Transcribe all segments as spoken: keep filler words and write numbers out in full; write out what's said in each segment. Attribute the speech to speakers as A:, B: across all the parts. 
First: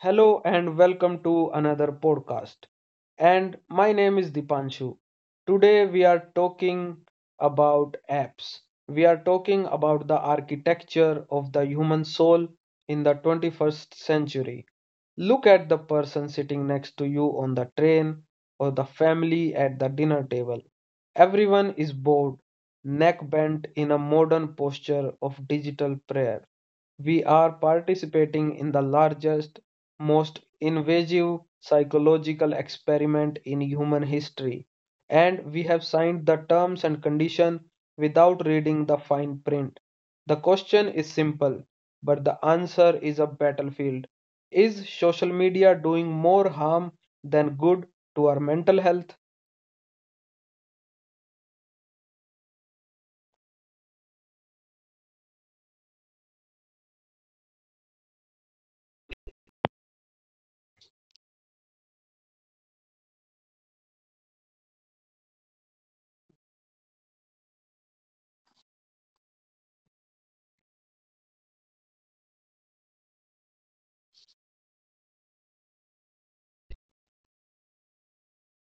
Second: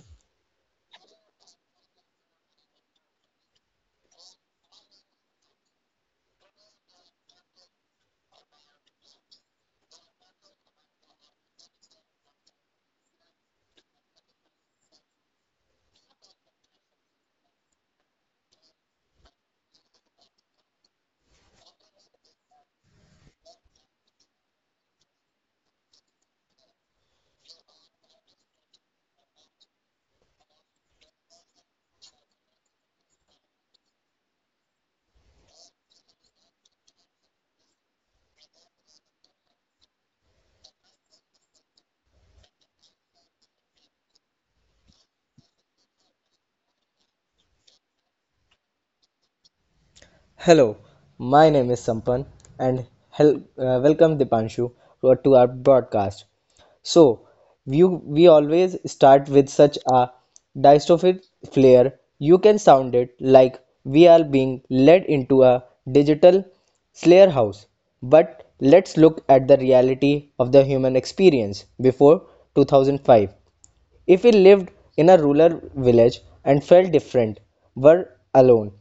A: Hello and welcome to another podcast. And my name is Dipanshu. Today we are talking about apps. We are talking about the architecture of the human soul in the twenty-first century. Look at the person sitting next to you on the train or the family at the dinner table. Everyone is bored, neck bent in a modern posture of digital prayer. We are participating in the largest, most invasive psychological experiment in human history, and we have signed the terms and condition without reading the fine print. The question is simple, but the answer is a battlefield. Is social media doing more harm than good to our mental health?
B: Hello, my name is Sampan and hel- uh, welcome Dipanshu to our, to our broadcast. So, we, we always start with such a dystopian flair. You can sound it like we are being led into a digital slayer house. But let's look at the reality of the human experience before two thousand five. If we lived in a rural village and felt different, were alone,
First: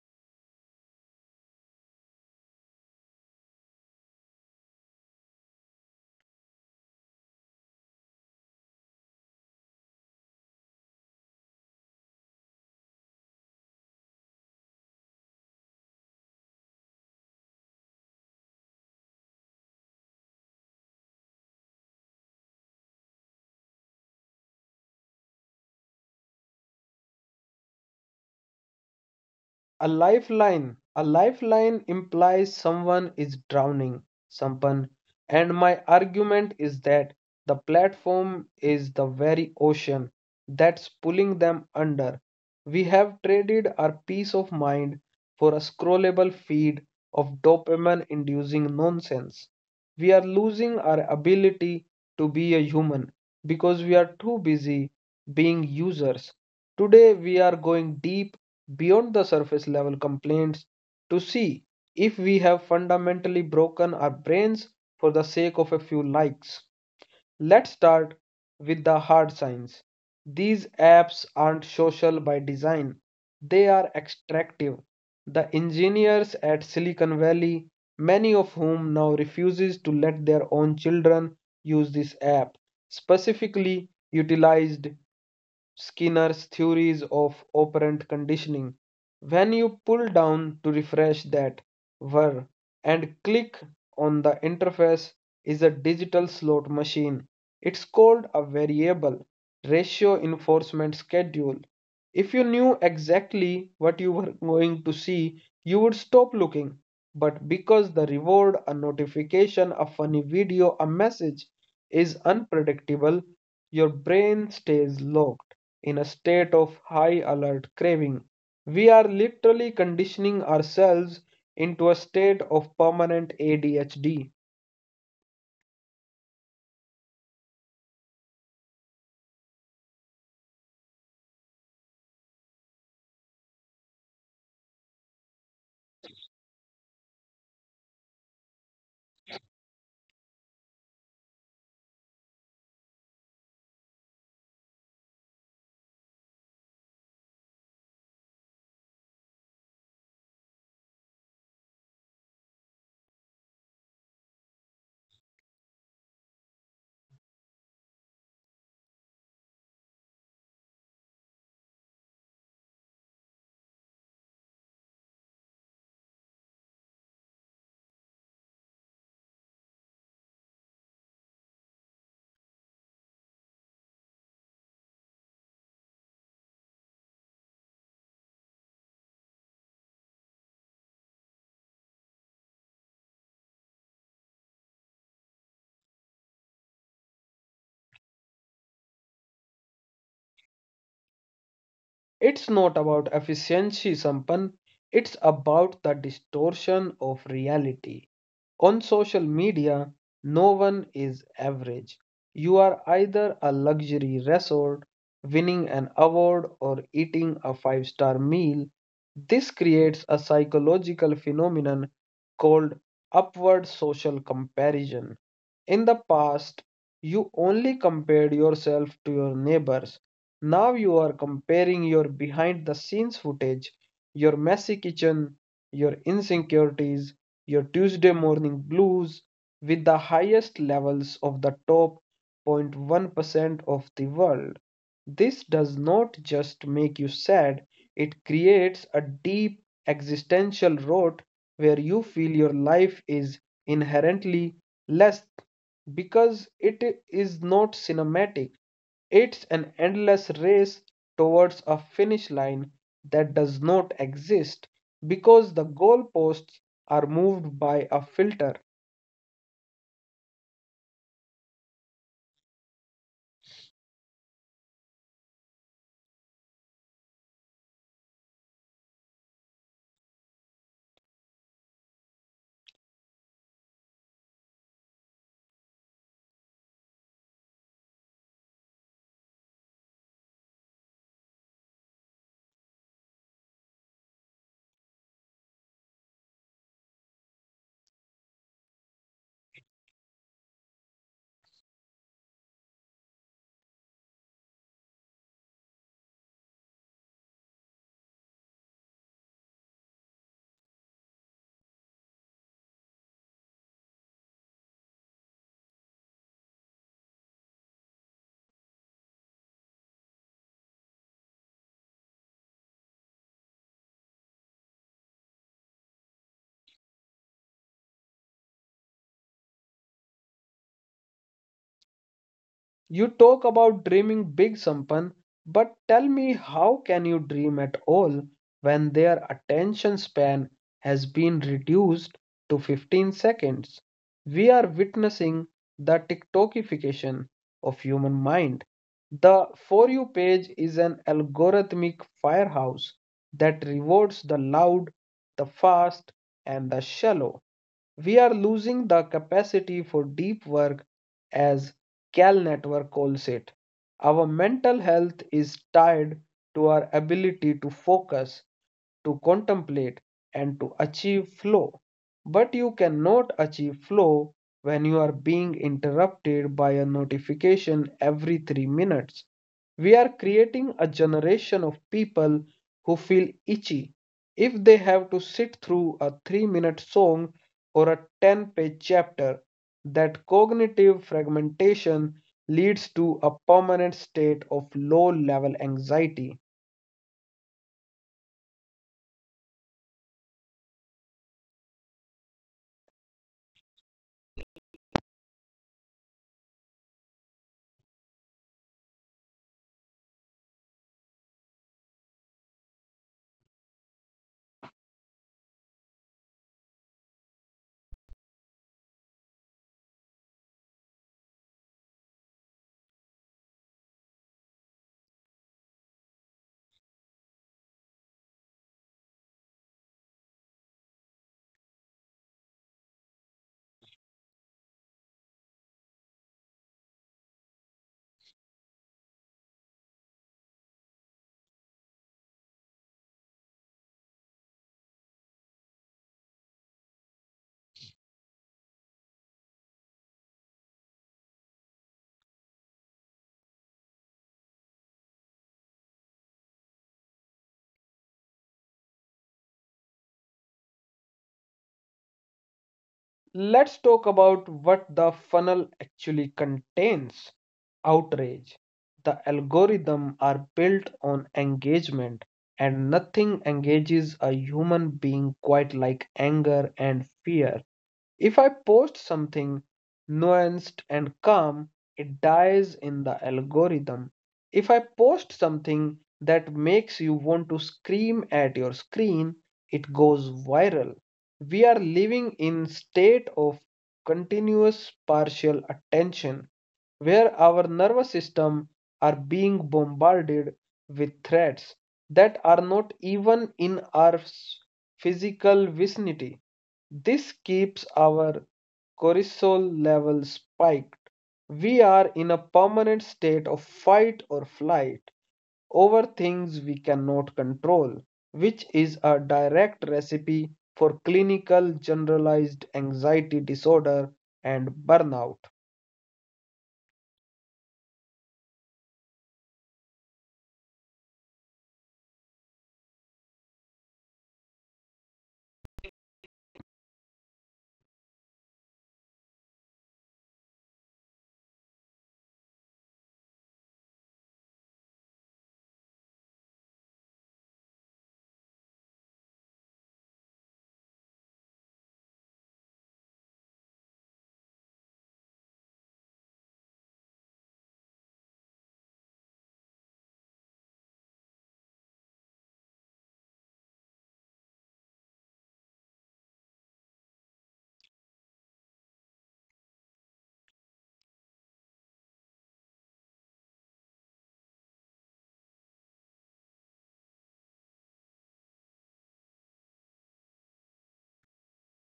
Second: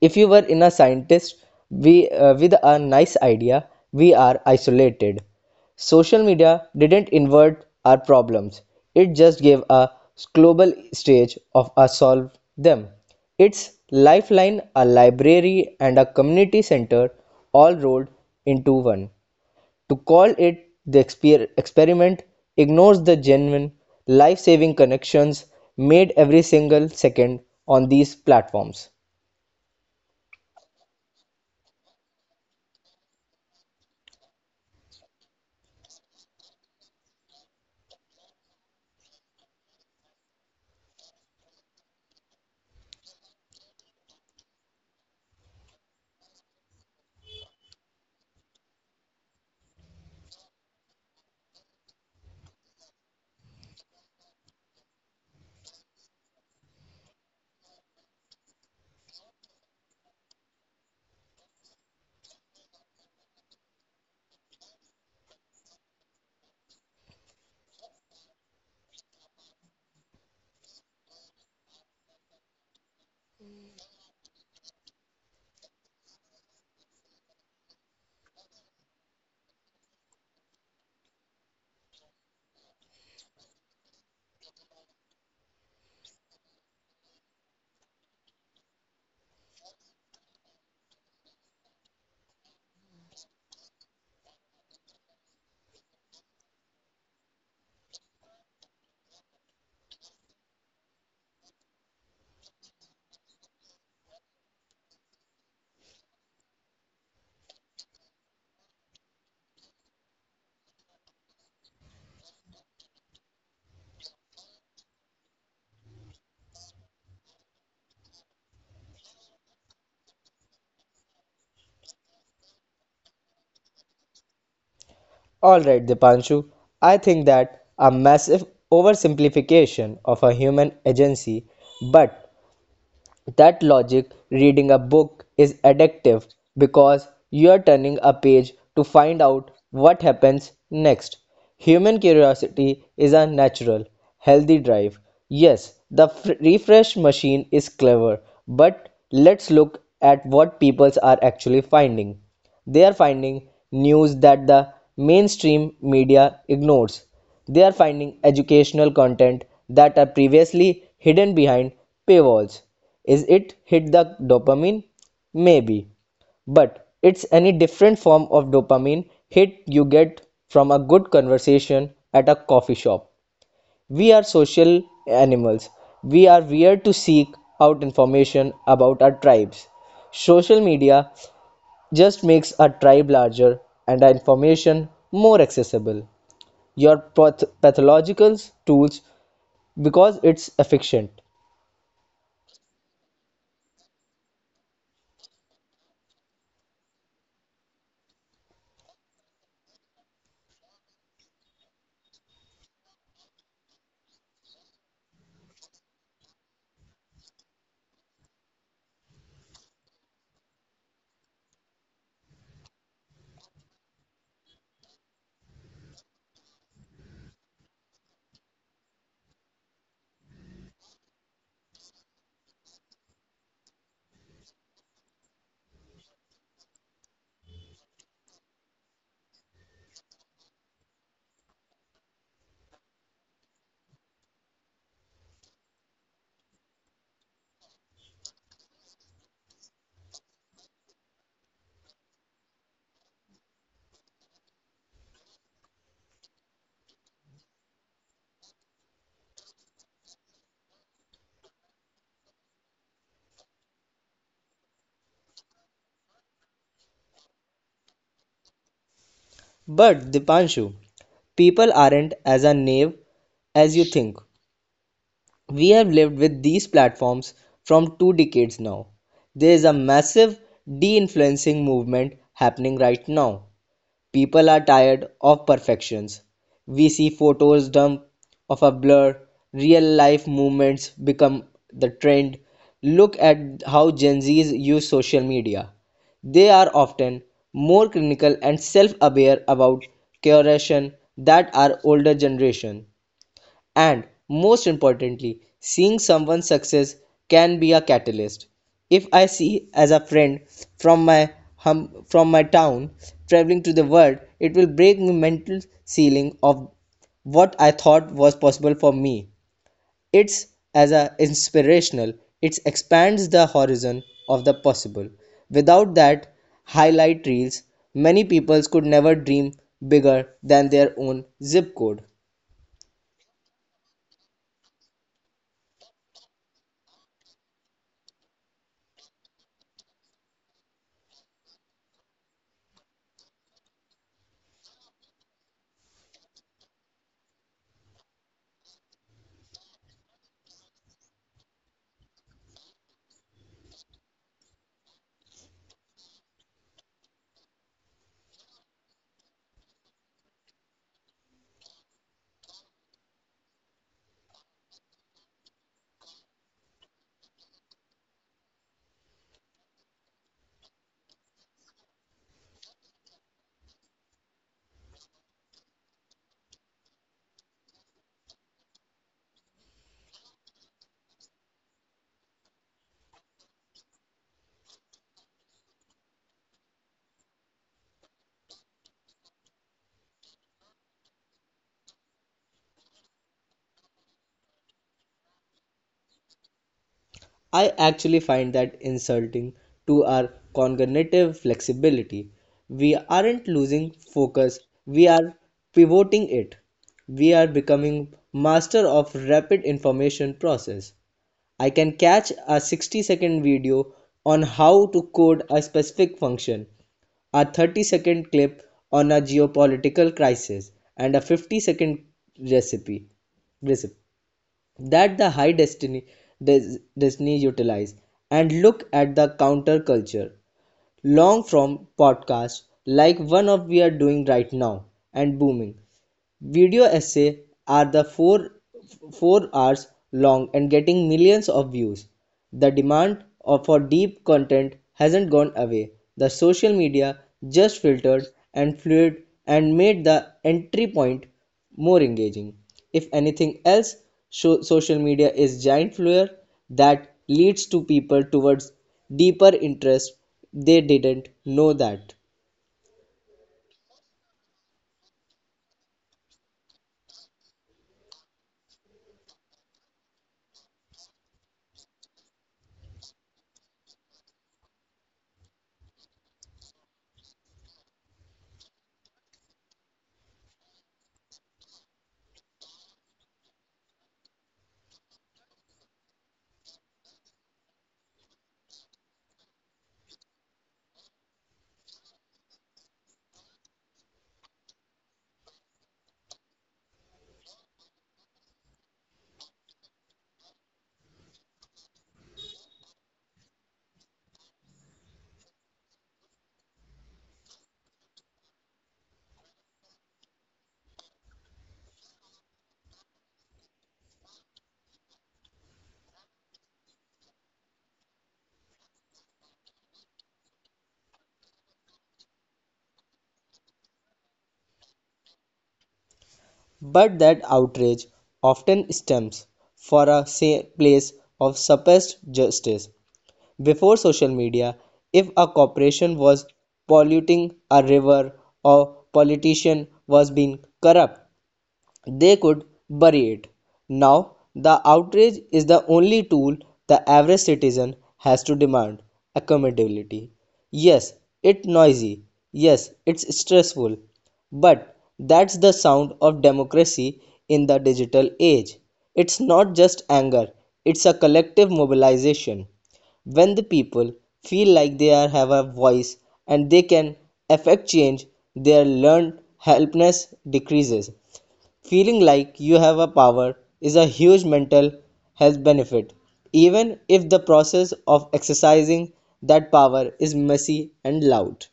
B: if you were in a scientist we, uh, with a nice idea, we are isolated. Social media didn't invert our problems. It just gave a global stage of us solve them. It's lifeline, a library, and a community center all rolled into one. To call it the exper- experiment ignores the genuine life-saving connections made every single second on these platforms.
A: A lifeline. A lifeline implies someone is drowning someone. And my argument is that the platform is the very ocean that's pulling them under. We have traded our peace of mind for a scrollable feed of dopamine inducing nonsense. We are losing our ability to be a human because we are too busy being users. Today, we are going deep beyond the surface level complaints to see if we have fundamentally broken our brains for the sake of a few likes. Let's start with the hard science. These apps aren't social by design, they are extractive. The engineers at Silicon Valley, many of whom now refuses to let their own children use this app, specifically utilized Skinner's theories of operant conditioning. When you pull down to refresh that were and click on the interface is a digital slot machine. It's called a variable ratio enforcement schedule. If you knew exactly what you were going to see, you would stop looking. But because the reward, a notification, a funny video, a message, is unpredictable, your brain stays locked in a state of high alert craving. We are literally conditioning ourselves into a state of permanent A D H D.
B: Alright, Dipanshu, I think that a massive oversimplification of a human agency, but that logic, reading a book is addictive because you're turning a page to find out what happens next. Human curiosity is a natural, healthy drive. Yes, the f- refresh machine is clever, but let's look at what people are actually finding. They are finding news that the mainstream media ignores. They are finding educational content that are previously hidden behind paywalls. Is it hit the dopamine? Maybe. But it's any different form of dopamine hit you get from a good conversation at a coffee shop. We are social animals. We are weird to seek out information about our tribes. Social media just makes our tribe larger and our information more accessible your path- pathological tools because it's efficient.
A: It's not about efficiency, Sampan. It's about the distortion of reality. On social media, no one is average. You are either a luxury resort, winning an award, or eating a five star meal. This creates a psychological phenomenon called upward social comparison. In the past, you only compared yourself to your neighbors. Now you are comparing your behind the scenes footage, your messy kitchen, your insecurities, your Tuesday morning blues with the highest levels of the top zero point one percent of the world. This does not just make you sad, it creates a deep existential rot where you feel your life is inherently less because it is not cinematic. It's an endless race towards a finish line that does not exist because the goalposts are moved by a filter.
B: But Dipanshu, people aren't as a naive as you think. We have lived with these platforms from two decades now. There is a massive de influencing movement happening right now. People are tired of perfections. We see photos dump of a blur, real life movements become the trend. Look at how Gen Zs use social media. They are often more clinical and self aware about curation that our older generation. And most importantly, seeing someone's success can be a catalyst. If I see as a friend from my hum, from my town traveling to the world, it will break my mental ceiling of what I thought was possible for me. It's as a inspirational. It expands the horizon of the possible. Without that highlight reels, many people could never dream bigger than their own zip code.
A: You talk about dreaming big, Sampan, but tell me how can you dream at all when their attention span has been reduced to fifteen seconds? We are witnessing the TikTokification of human mind. The For You page is an algorithmic firehouse that rewards the loud, the fast, and the shallow. We are losing the capacity for deep work, as Cal Network calls it. Our mental health is tied to our ability to focus, to contemplate, and to achieve flow. But you cannot achieve flow when you are being interrupted by a notification every three minutes. We are creating a generation of people who feel itchy if they have to sit through a three minute song or a ten page chapter. That cognitive fragmentation leads to a permanent state of low level anxiety.
B: I actually find that insulting to our cognitive flexibility. We aren't losing focus, we are pivoting it. We are becoming master of rapid information process. I can catch a sixty second video on how to code a specific function, a thirty second clip on a geopolitical crisis, and a fifty second recipe. recipe that the high destiny des- destiny utilize and look at the counterculture long form podcasts like one of we are doing right now and booming. Video essays are the four four hours long and getting millions of views. The demand for deep content hasn't gone away. The social media just filtered and fluid and made the entry point more engaging. If anything else, so- social media is giant lure that leads to people towards deeper interests they didn't know that.
A: Let's talk about what the funnel actually contains. Outrage. The algorithms are built on engagement, and nothing engages a human being quite like anger and fear. If I post something nuanced and calm, it dies in the algorithm. If I post something that makes you want to scream at your screen, it goes viral. We are living in a state of continuous partial attention where our nervous system are being bombarded with threats that are not even in our physical vicinity. This keeps our cortisol levels spiked. We are in a permanent state of fight or flight over things we cannot control, which is a direct recipe for clinical generalized anxiety disorder and burnout.
B: But that outrage often stems from a place of suppressed justice. Before social media, if a corporation was polluting a river, or politician was being corrupt. They could bury it. Now the outrage is the only tool the average citizen has to demand accountability. Yes, it's noisy. Yes, it's stressful. But that's the sound of democracy in the digital age. It's not just anger, it's a collective mobilization. When the people feel like they are, have a voice and they can affect change, their learned helplessness decreases. Feeling like you have a power is a huge mental health benefit, even if the process of exercising that power is messy and loud.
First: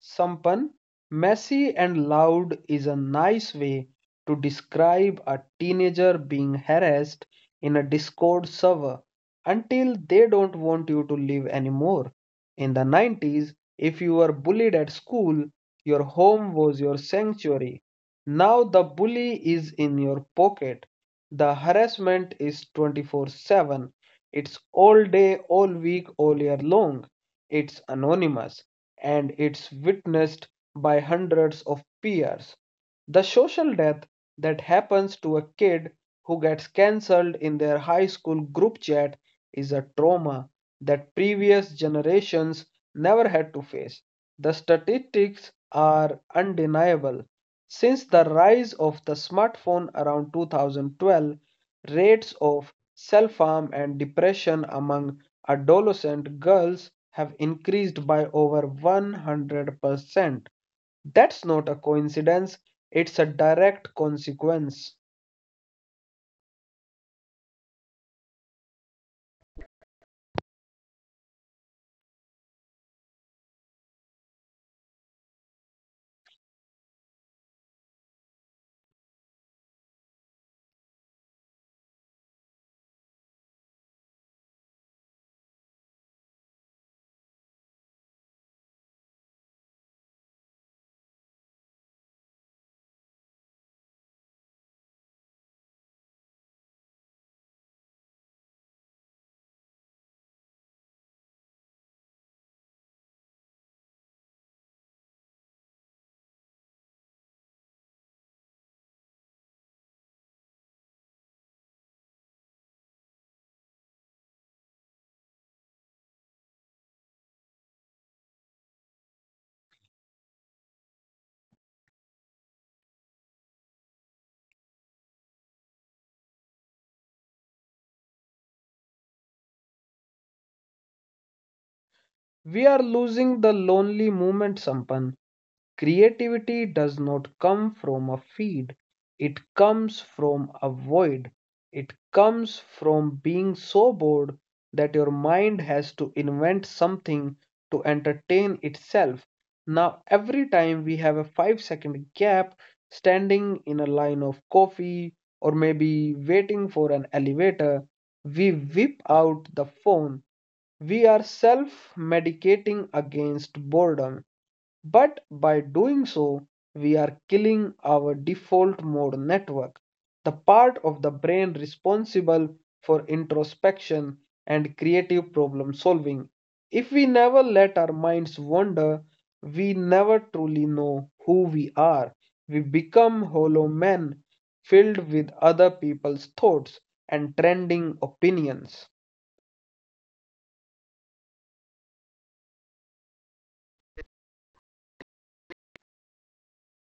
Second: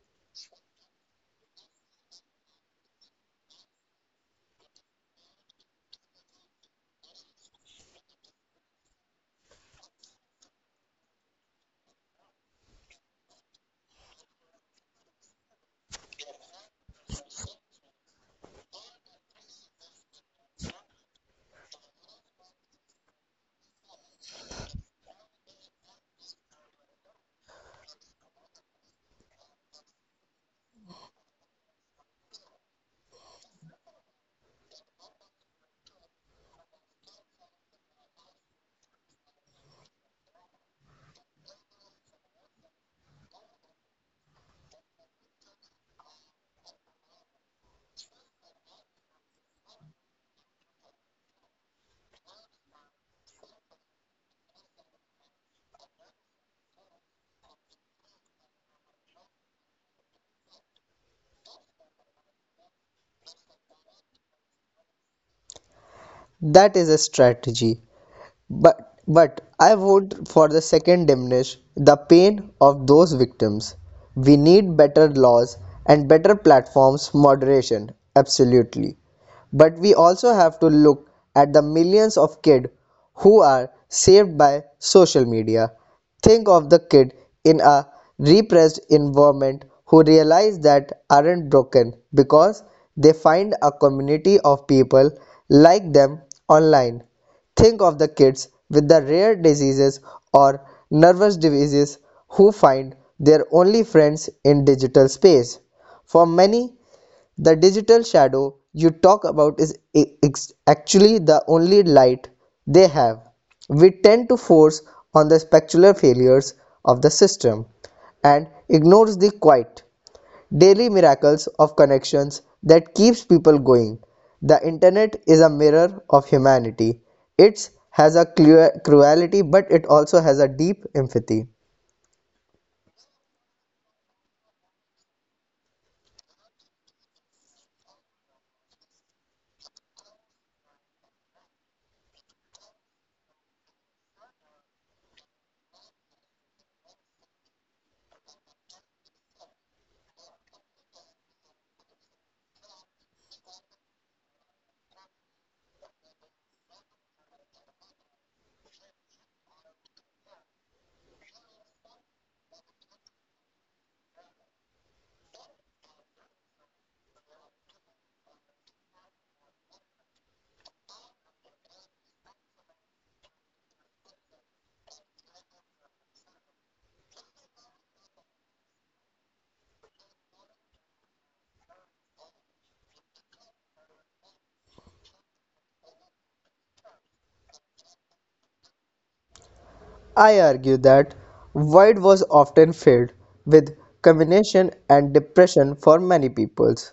A: Sampan, messy and loud is a nice way to describe a teenager being harassed in a Discord server until they don't want you to live anymore. In the nineties, if you were bullied at school, your home was your sanctuary. Now the bully is in your pocket. The harassment is twenty-four seven. It's all day, all week, all year long. It's anonymous and it's witnessed by hundreds of peers. The social death that happens to a kid who gets cancelled in their high school group chat is a trauma that previous generations never had to face. The statistics are undeniable. Since the rise of the smartphone around two thousand twelve, rates of self harm and depression among adolescent girls have increased by over one hundred percent. That's not a coincidence, it's a direct consequence.
B: That is a strategy. But but I would for the second diminish the pain of those victims. We need better laws and better platforms moderation, absolutely. But we also have to look at the millions of kids who are saved by social media. Think of the kid in a repressed environment who realize that aren't broken because they find a community of people like them online. Think of the kids with the rare diseases or nervous diseases who find their only friends in digital space. For many, the digital shadow you talk about is actually the only light they have. We tend to force on the spectacular failures of the system and ignores the quiet daily miracles of connections that keeps people going. The internet is a mirror of humanity. It has a cruelty, but it also has a deep empathy.
A: We are losing the lonely movement, Sampan. Creativity does not come from a feed, it comes from a void. It comes from being so bored that your mind has to invent something to entertain itself. Now, every time we have a five second gap standing in a line of coffee or maybe waiting for an elevator, we whip out the phone. We are self medicating against boredom, but by doing so, we are killing our default mode network, the part of the brain responsible for introspection and creative problem solving. If we never let our minds wander, we never truly know who we are. We become hollow men filled with other people's thoughts and trending opinions.
B: I argue that void was often filled with combination and depression for many peoples.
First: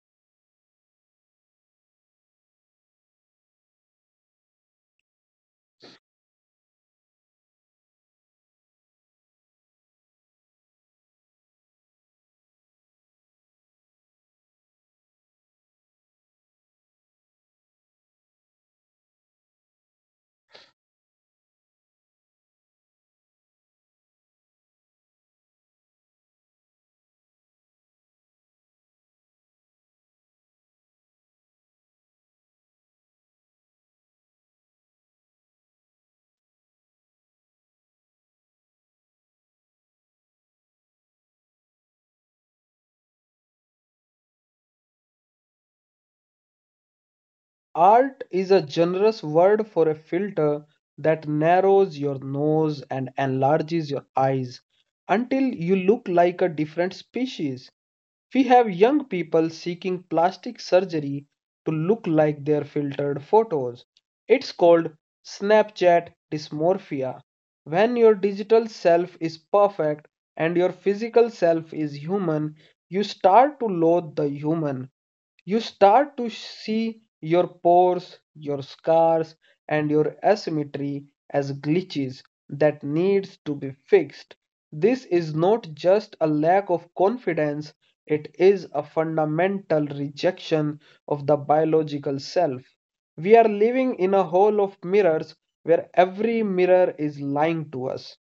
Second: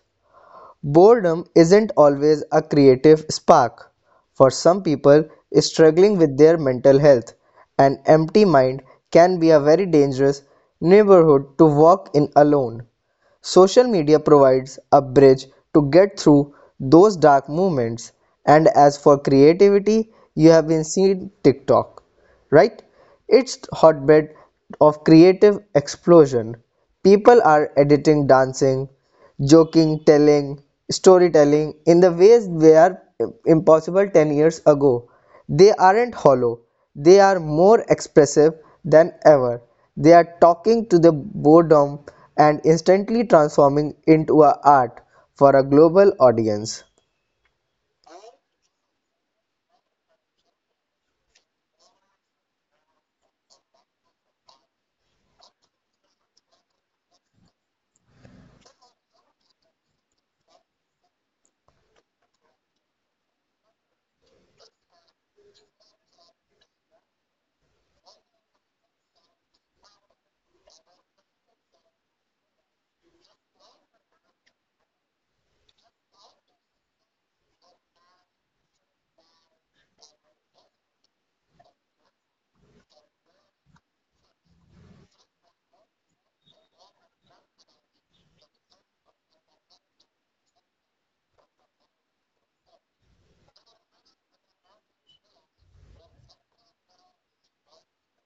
B: Boredom isn't always a creative spark. For some people struggling with their mental health, an empty mind can be a very dangerous neighborhood to walk in alone. Social media provides a bridge to get through those dark moments. And as for creativity, you have been seeing TikTok, right? It's hotbed of creative explosion. People are editing, dancing, joking, telling, storytelling in the ways they are impossible ten years ago. They aren't hollow, they are more expressive than ever. They are talking to the boredom and instantly transforming into a art for a global audience.
A: Art is a generous word for a filter that narrows your nose and enlarges your eyes until you look like a different species. We have young people seeking plastic surgery to look like their filtered photos. It's called Snapchat dysmorphia. When your digital self is perfect and your physical self is human, you start to loathe the human. You start to see your pores, your scars, and your asymmetry as glitches that needs to be fixed. This is not just a lack of confidence, it is a fundamental rejection of the biological self. We are living in a hall of mirrors where every mirror is lying to us.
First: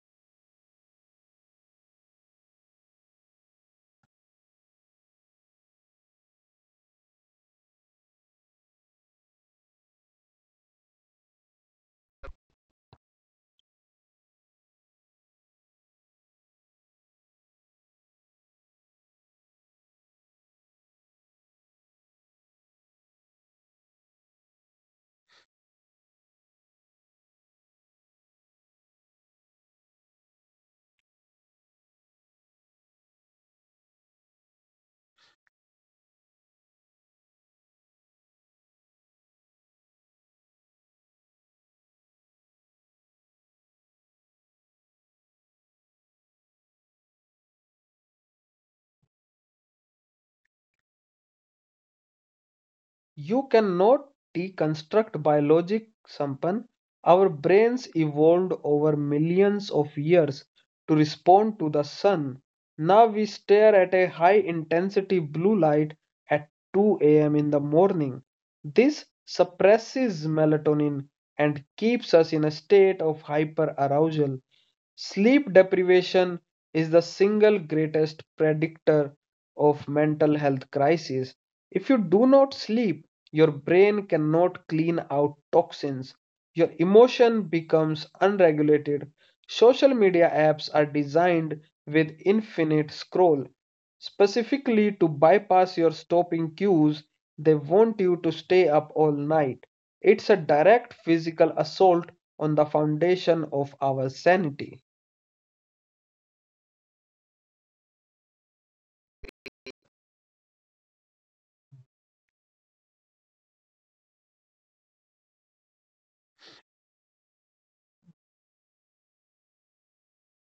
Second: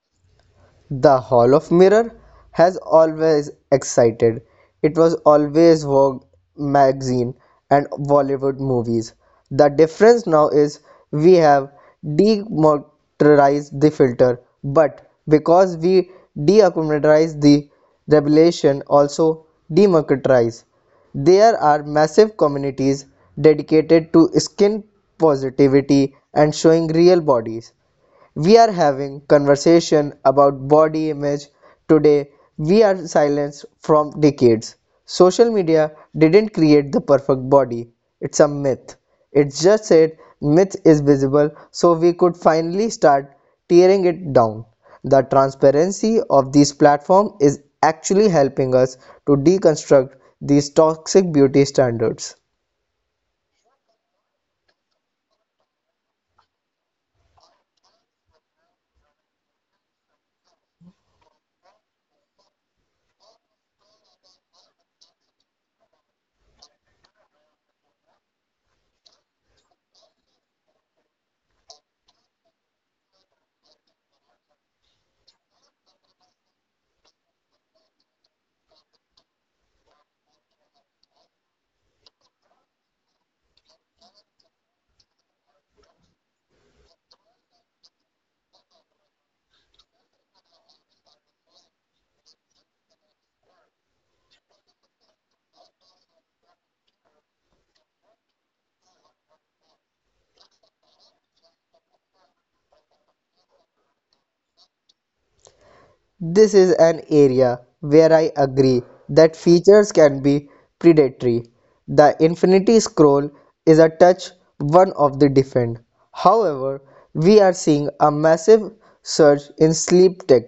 B: The Hall of Mirror has always excited. It was always Vogue magazine and Bollywood movies. The difference now is we have demotorized the filter, but because we deaccumulatize the revelation also democratize. There are massive communities dedicated to skin positivity and showing real bodies. We are having conversation about body image today. We are silenced from decades. Social media didn't create the perfect body. It's a myth. It just said myth is visible so we could finally start tearing it down. The transparency of these platforms is actually helping us to deconstruct these toxic beauty standards.
A: You cannot deconstruct biologic, Sampan. Our brains evolved over millions of years to respond to the sun. Now we stare at a high intensity blue light at two a m in the morning. This suppresses melatonin and keeps us in a state of hyperarousal. Sleep deprivation is the single greatest predictor of mental health crisis. If you do not sleep, your brain cannot clean out toxins. Your emotion becomes unregulated. Social media apps are designed with infinite scroll, specifically to bypass your stopping cues. They want you to stay up all night. It's a direct physical assault on the foundation of our sanity.
B: This is an area where I agree that features can be predatory. The Infinity Scroll is a touch one of the different. However, we are seeing a massive surge in sleep tech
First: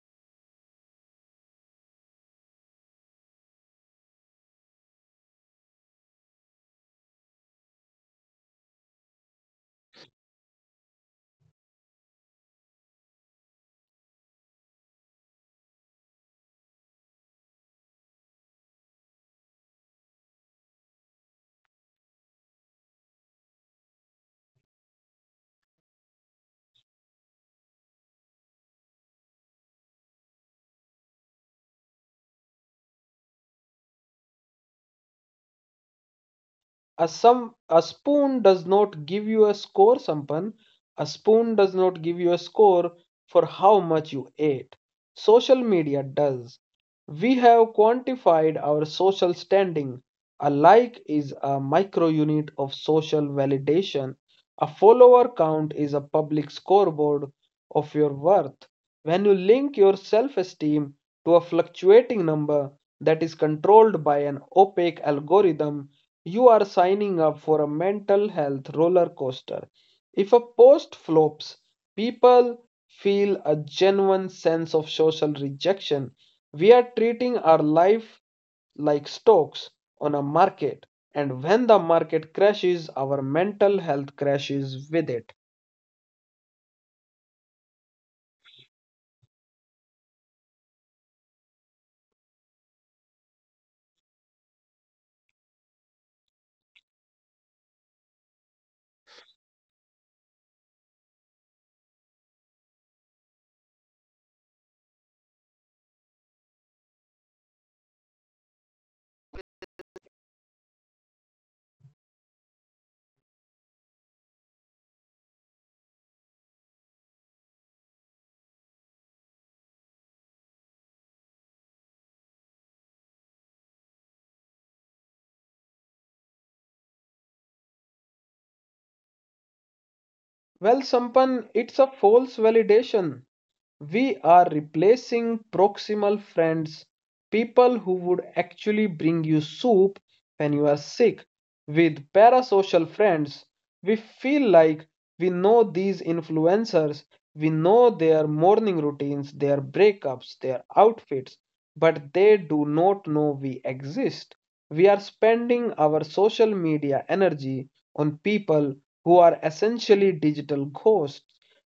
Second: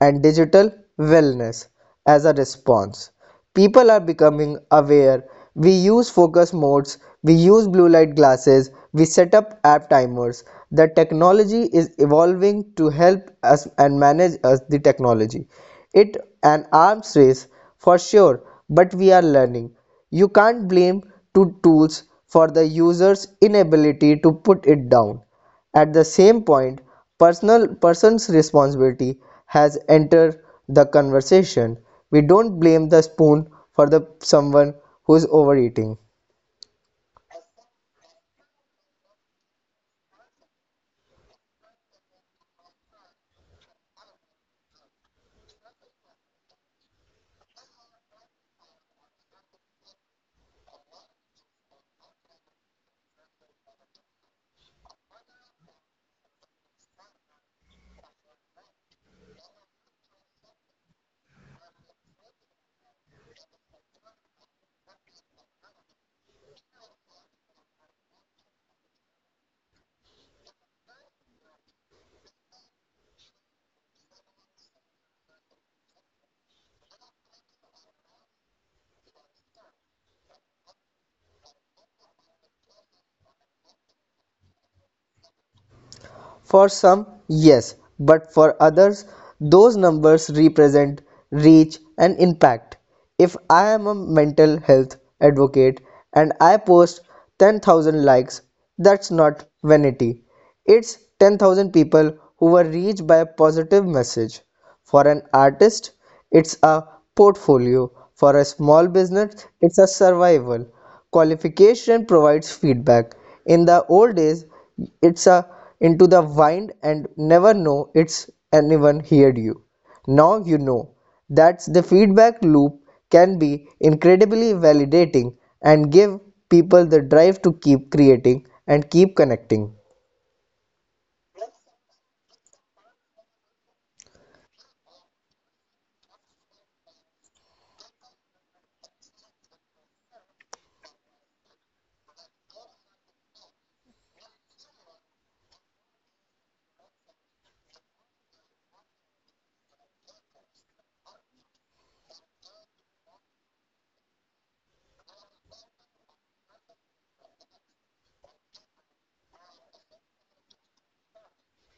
B: and digital wellness as a response. People are becoming aware. We use focus modes, we use blue light glasses, we set up app timers. The technology is evolving to help us and manage us the technology. It an arms race for sure, but we are learning. You can't blame two tools for the user's inability to put it down. At the same point, personal person's responsibility has entered the conversation. We don't blame the spoon for the someone who's overeating.
A: A some a spoon does not give you a score, Sampan. A spoon does not give you a score for how much you ate. Social media does. We have quantified our social standing. A like is a micro unit of social validation. A follower count is a public scoreboard of your worth. When you link your self esteem to a fluctuating number that is controlled by an opaque algorithm, you are signing up for a mental health roller coaster. If a post flops, people feel a genuine sense of social rejection. We are treating our life like stocks on a market, and when the market crashes, our mental health crashes with it.
B: For some, yes, but for others, those numbers represent reach and impact. If I am a mental health advocate and I post ten thousand likes, that's not vanity. It's ten thousand people who were reached by a positive message. For an artist, it's a portfolio. For a small business, it's a survival qualification provides feedback in the old days. It's a into the wind and never know it's anyone heard you now you know that's the feedback loop can be incredibly validating and give people the drive to keep creating and keep connecting.
A: Well, Sampan, it's a false validation. We are replacing proximal friends, people who would actually bring you soup when you are sick, with parasocial friends. We feel like we know these influencers, we know their morning routines, their breakups, their outfits, but they do not know we exist. We are spending our social media energy on people who are essentially digital ghosts.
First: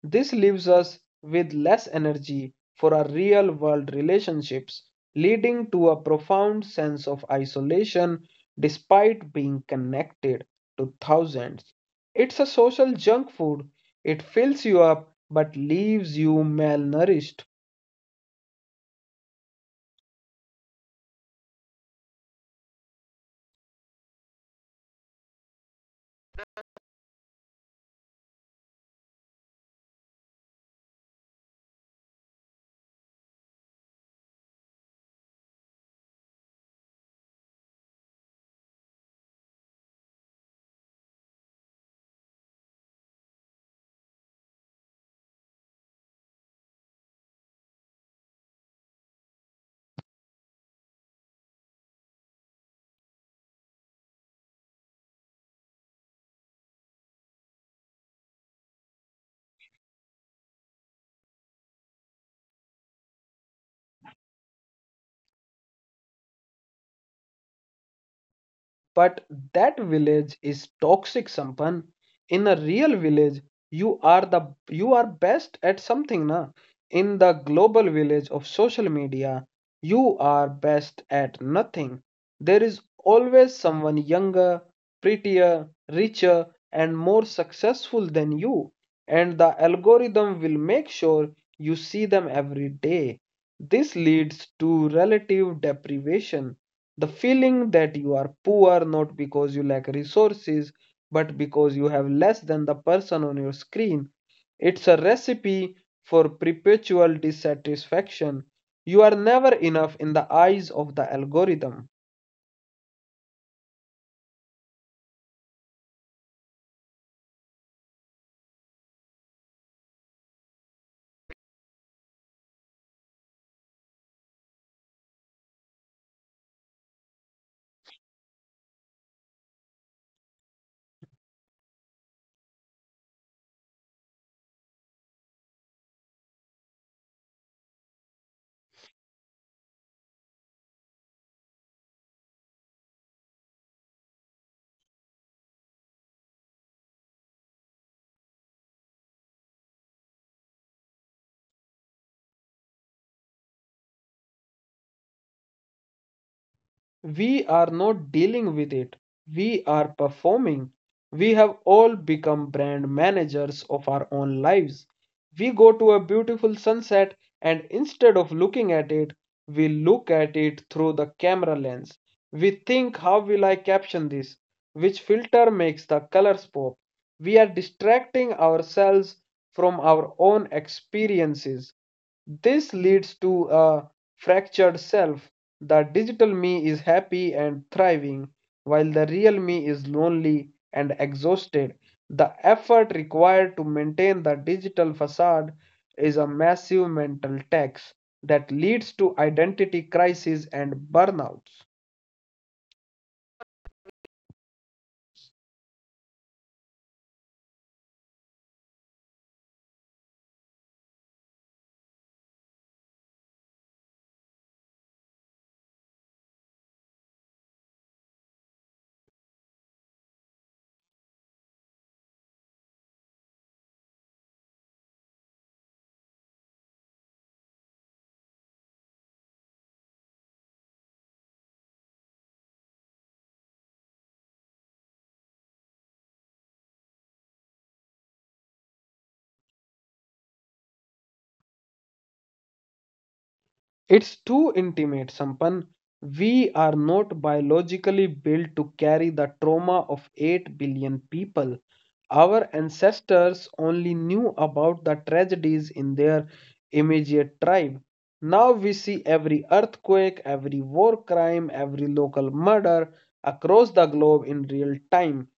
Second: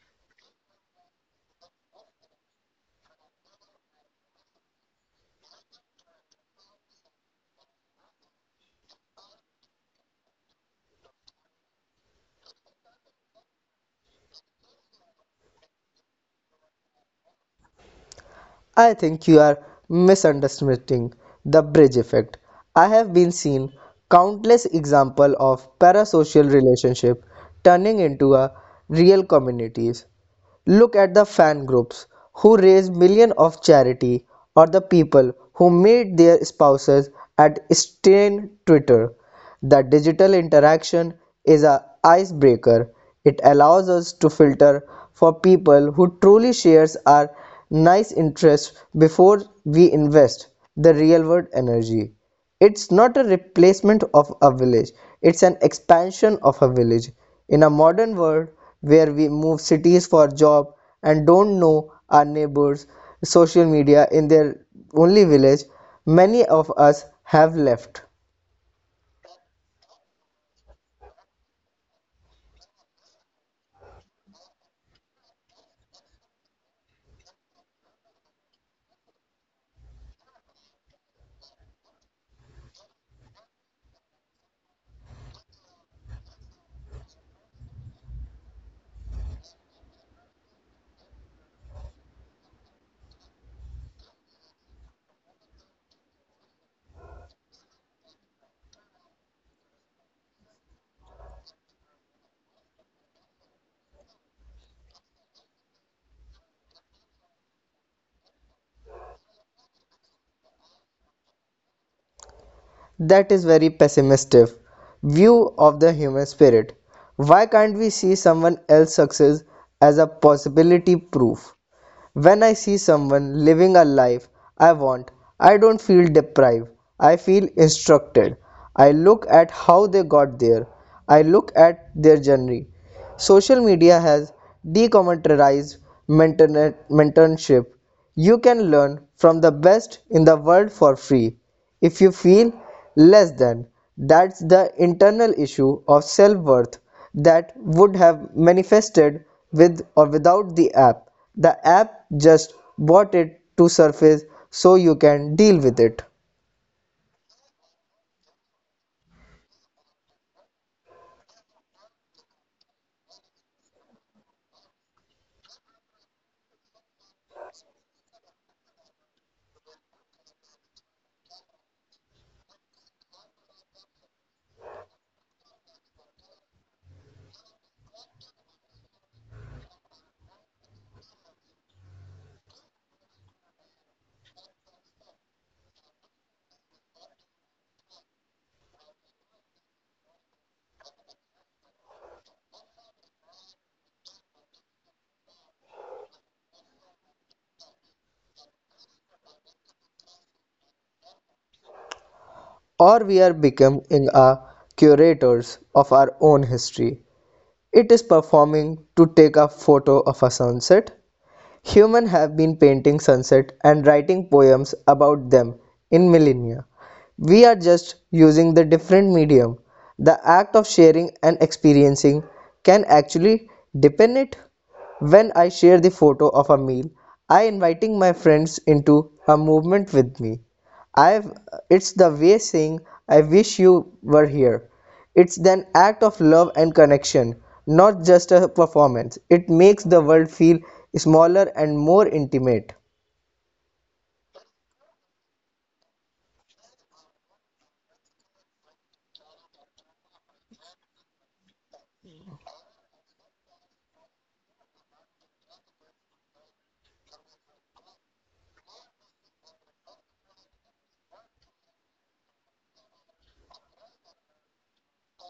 A: This leaves us with less energy for our real world relationships, leading to a profound sense of isolation despite being connected to thousands. It's a social junk food. It fills you up but leaves you malnourished.
B: I think you are misunderstanding the bridge effect. I have been seen countless examples of parasocial relationship turning into a real communities. Look at the fan groups who raise millions of charity or the people who meet their spouses at Strain Twitter. The digital interaction is a icebreaker. It allows us to filter for people who truly shares our nice interests before we invest the real world energy. It's not a replacement of a village, it's an expansion of a village. In a modern world where we move cities for job and don't know our neighbors, social media in their only village, many of us have left.
A: But that village is toxic, Sampan. In a real village, you are the you are best at something, na? In the global village of social media, you are best at nothing. There is always someone younger, prettier, richer, and more successful than you, and the algorithm will make sure you see them every day. This leads to relative deprivation. The feeling that you are poor not because you lack resources, but because you have less than the person on your screen. It's a recipe for perpetual dissatisfaction. You are never enough in the eyes of the algorithm.
B: That is very pessimistic view of the human spirit. Why can't we see someone else's success as a possibility proof? When I see someone living a life I want, I don't feel deprived. I feel instructed. I look at how they got there. I look at their journey. Social media has decommercialized mentorship. You can learn from the best in the world for free. If you feel less than, that's the internal issue of self worth that would have manifested with or without the app. The app just brought it to surface so you can deal with it.
A: We are not dealing with it. We are performing. We have all become brand managers of our own lives. We go to a beautiful sunset and instead of looking at it, we look at it through the camera lens. We think, how will I caption this? Which filter makes the colors pop? We are distracting ourselves from our own experiences. This leads to a fractured self. The digital me is happy and thriving, while the real me is lonely and exhausted. The effort required to maintain the digital facade is a massive mental tax that leads to identity crisis and burnouts.
B: Or we are becoming a curators of our own history. It is performing to take a photo of a sunset. Humans have been painting sunsets and writing poems about them in millennia. We are just using the different medium. The act of sharing and experiencing can actually deepen it. When I share the photo of a meal, I am inviting my friends into a movement with me. I've It's the way saying I wish you were here. It's an act of love and connection, not just a performance. It makes the world feel smaller and more intimate.
A: It's too intimate, Sampan. We are not biologically built to carry the trauma of eight billion people. Our ancestors only knew about the tragedies in their immediate tribe. Now we see every earthquake, every war crime, every local murder across the globe in real time.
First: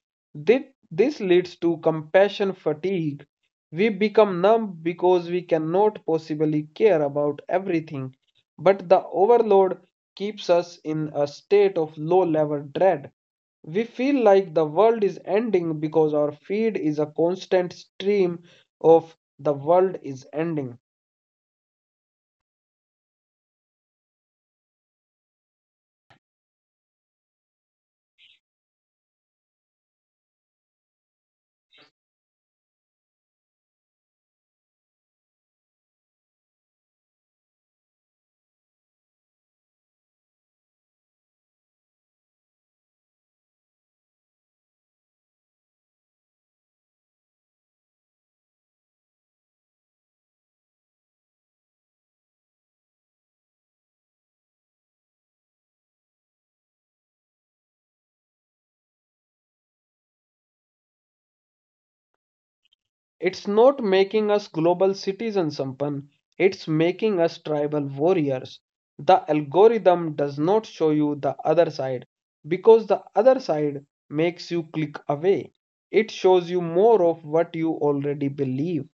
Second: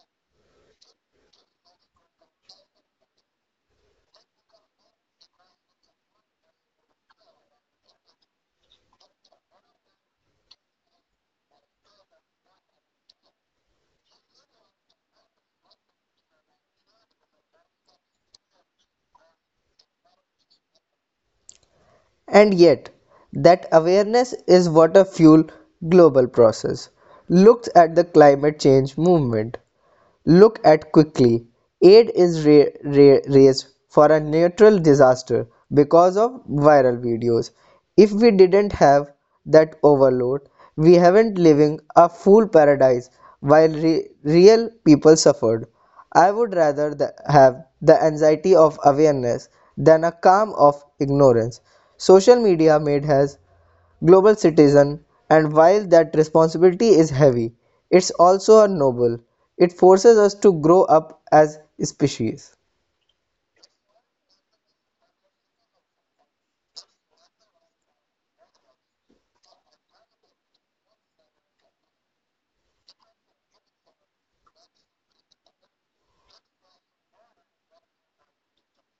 A: Thi- This leads to compassion fatigue. We become numb because we cannot possibly care about everything. But the overload keeps us in a state of low level dread. We feel like the world is ending because our feed is a constant stream of the world is ending.
B: And yet, that awareness is what a fuel global process. Look at the climate change movement. Look at quickly. Aid is ra- ra- raised for a natural disaster because of viral videos. If we didn't have that overload, we haven't living a fool paradise while re- real people suffered. I would rather the, have the anxiety of awareness than a calm of ignorance. Social media made us global citizen, and while that responsibility is heavy, it's also a noble. It forces us to grow up as species.
A: It's not making us global citizens, Sampan. It's making us tribal warriors. The algorithm does not show you the other side because the other side makes you click away. It shows you more of what you already believe,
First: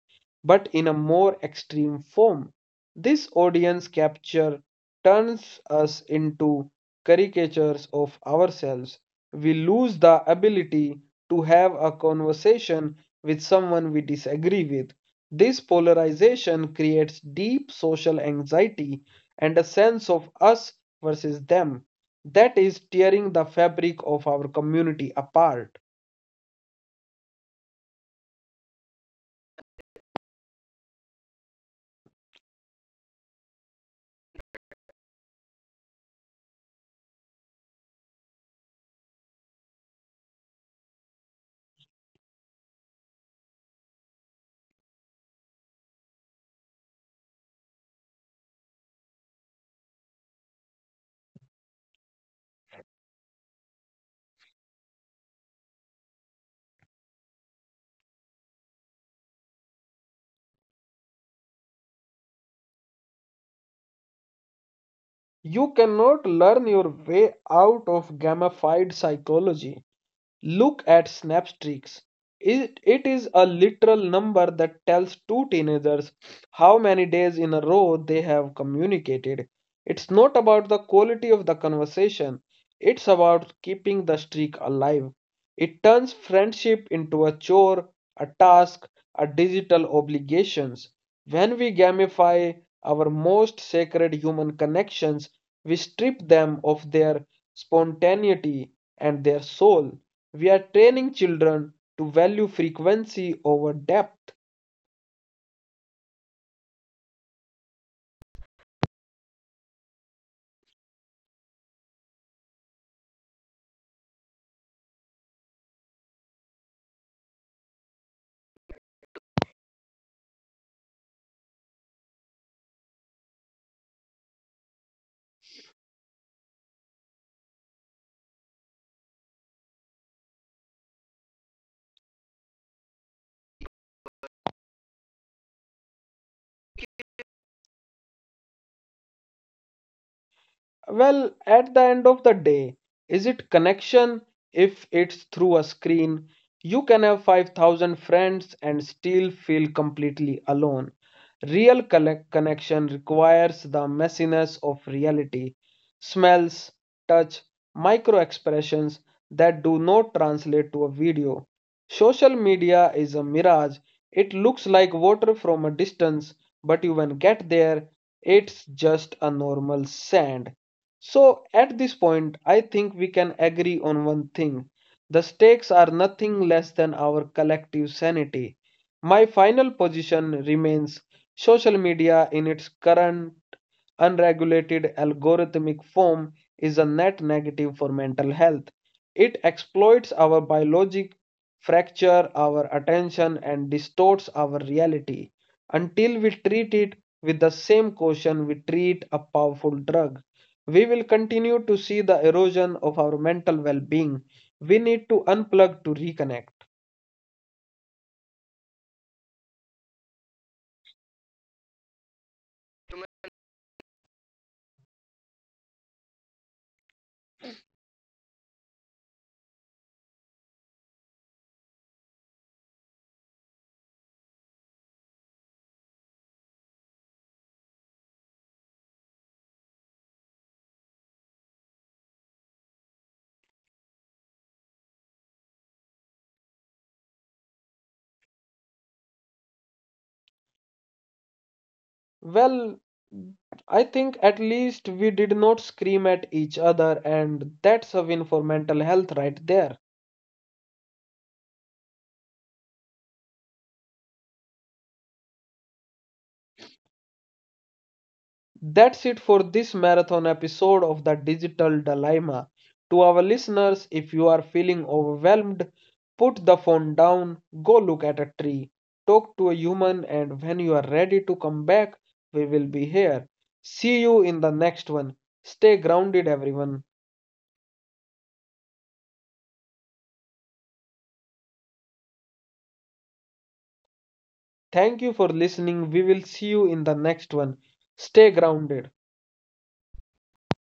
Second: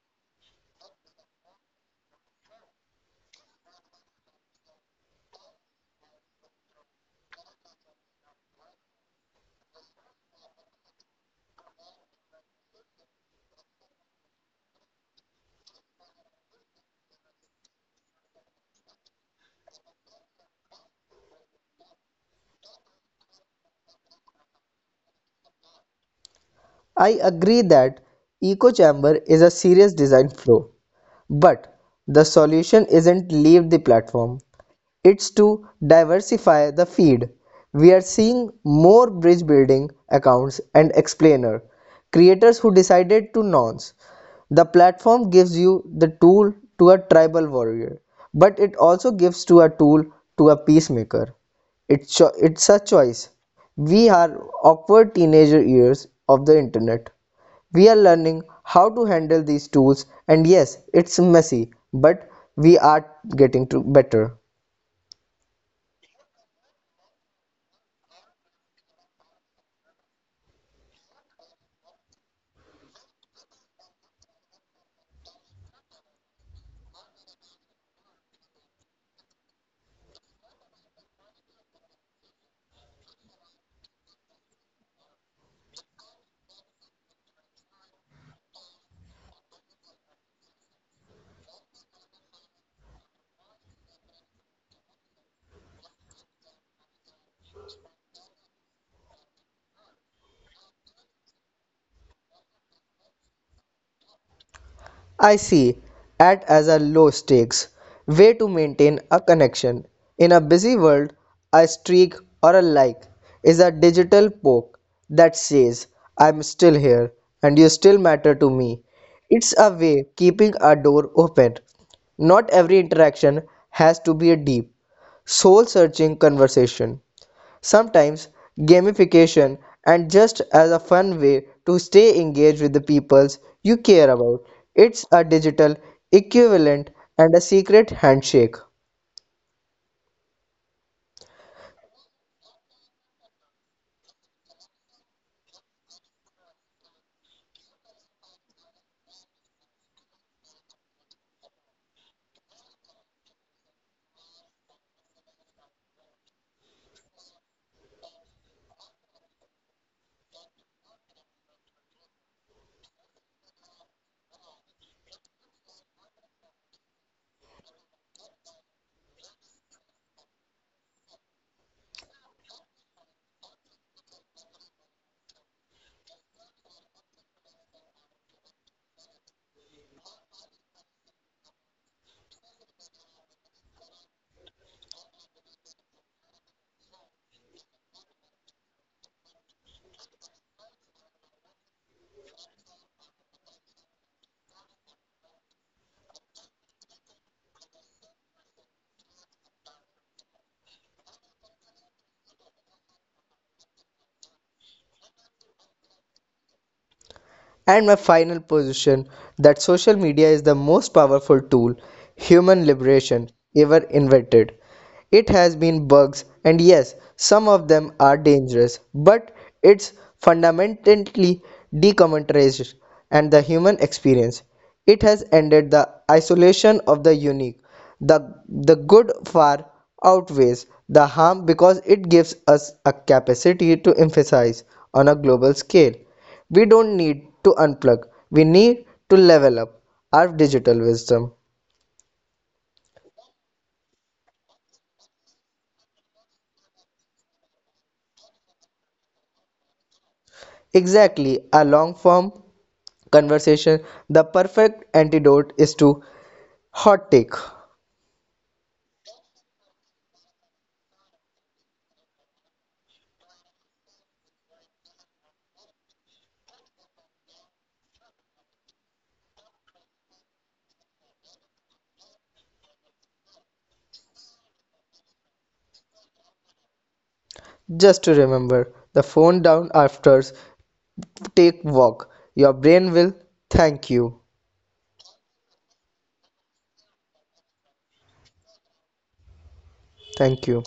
A: but in a more extreme form. This audience capture turns us into caricatures of ourselves. We lose the ability to have a conversation with someone we disagree with. This polarization creates deep social anxiety and a sense of us versus them that is tearing the fabric of our community apart.
B: I agree that echo chamber is a serious design flaw, but the solution isn't leave the platform. It's to diversify the feed. We are seeing more bridge building accounts and explainer creators who decided to nonce. The platform gives you the tool to a tribal warrior, but it also gives to a tool to a peacemaker. It's cho- it's a choice. We are awkward teenager years of the internet. We are learning how to handle these tools and yes, it's messy, but we are getting to better.
A: You cannot learn your way out of gamified psychology. Look at Snapstreaks. It, it is a literal number that tells two teenagers how many days in a row they have communicated. It's not about the quality of the conversation, it's about keeping the streak alive. It turns friendship into a chore, a task, a digital obligations. When we gamify our most sacred human connections, we strip them of their spontaneity and their soul. We are training children to value frequency over depth.
B: I see it as a low stakes way to maintain a connection. In a busy world, a streak or a like is a digital poke that says, I'm still here and you still matter to me. It's a way keeping a door open. Not every interaction has to be a deep, soul searching conversation. Sometimes gamification and just as a fun way to stay engaged with the peoples you care about. It's a digital equivalent and a secret handshake.
A: Well, at the end of the day, is it connection? If it's through a screen, you can have five thousand friends and still feel completely alone. Real collect connection requires the messiness of reality, smells, touch, micro expressions that do not translate to a video. Social media is a mirage. It looks like water from a distance, but you when get there, it's just a normal sand. So at this point, I think we can agree on one thing. The stakes are nothing less than our collective sanity. My final position remains social media in its current unregulated algorithmic form is a net negative for mental health. It exploits our biologic fracture our attention and distorts our reality until we treat it with the same caution we treat a powerful drug. We will continue to see the erosion of our mental well being. We need to unplug to reconnect.
B: And my final position that social media is the most powerful tool human liberation ever invented. It has been bugs, and yes, some of them are dangerous, but it's fundamentally decommoditized and the human experience. It has ended the isolation of the unique. The, the good far outweighs the harm because it gives us a capacity to emphasize on a global scale. We don't need to unplug, we need to level up our digital wisdom.
A: Well, I think at least we did not scream at each other, and that's a win for mental health right there.
B: Exactly, a long form conversation, the perfect antidote is to hot take.
A: That's it for this marathon episode of the Digital Dilemma. To our listeners, if you are feeling overwhelmed, put the phone down, go look at a tree, talk to a human, and when you are ready to come back, we will be here. See you in the next one. Stay grounded, everyone.
B: Just to remember, the phone down after take walk. Your brain will thank you.
A: Thank you for listening. We will see you in the next one. Stay grounded.
B: Thank you.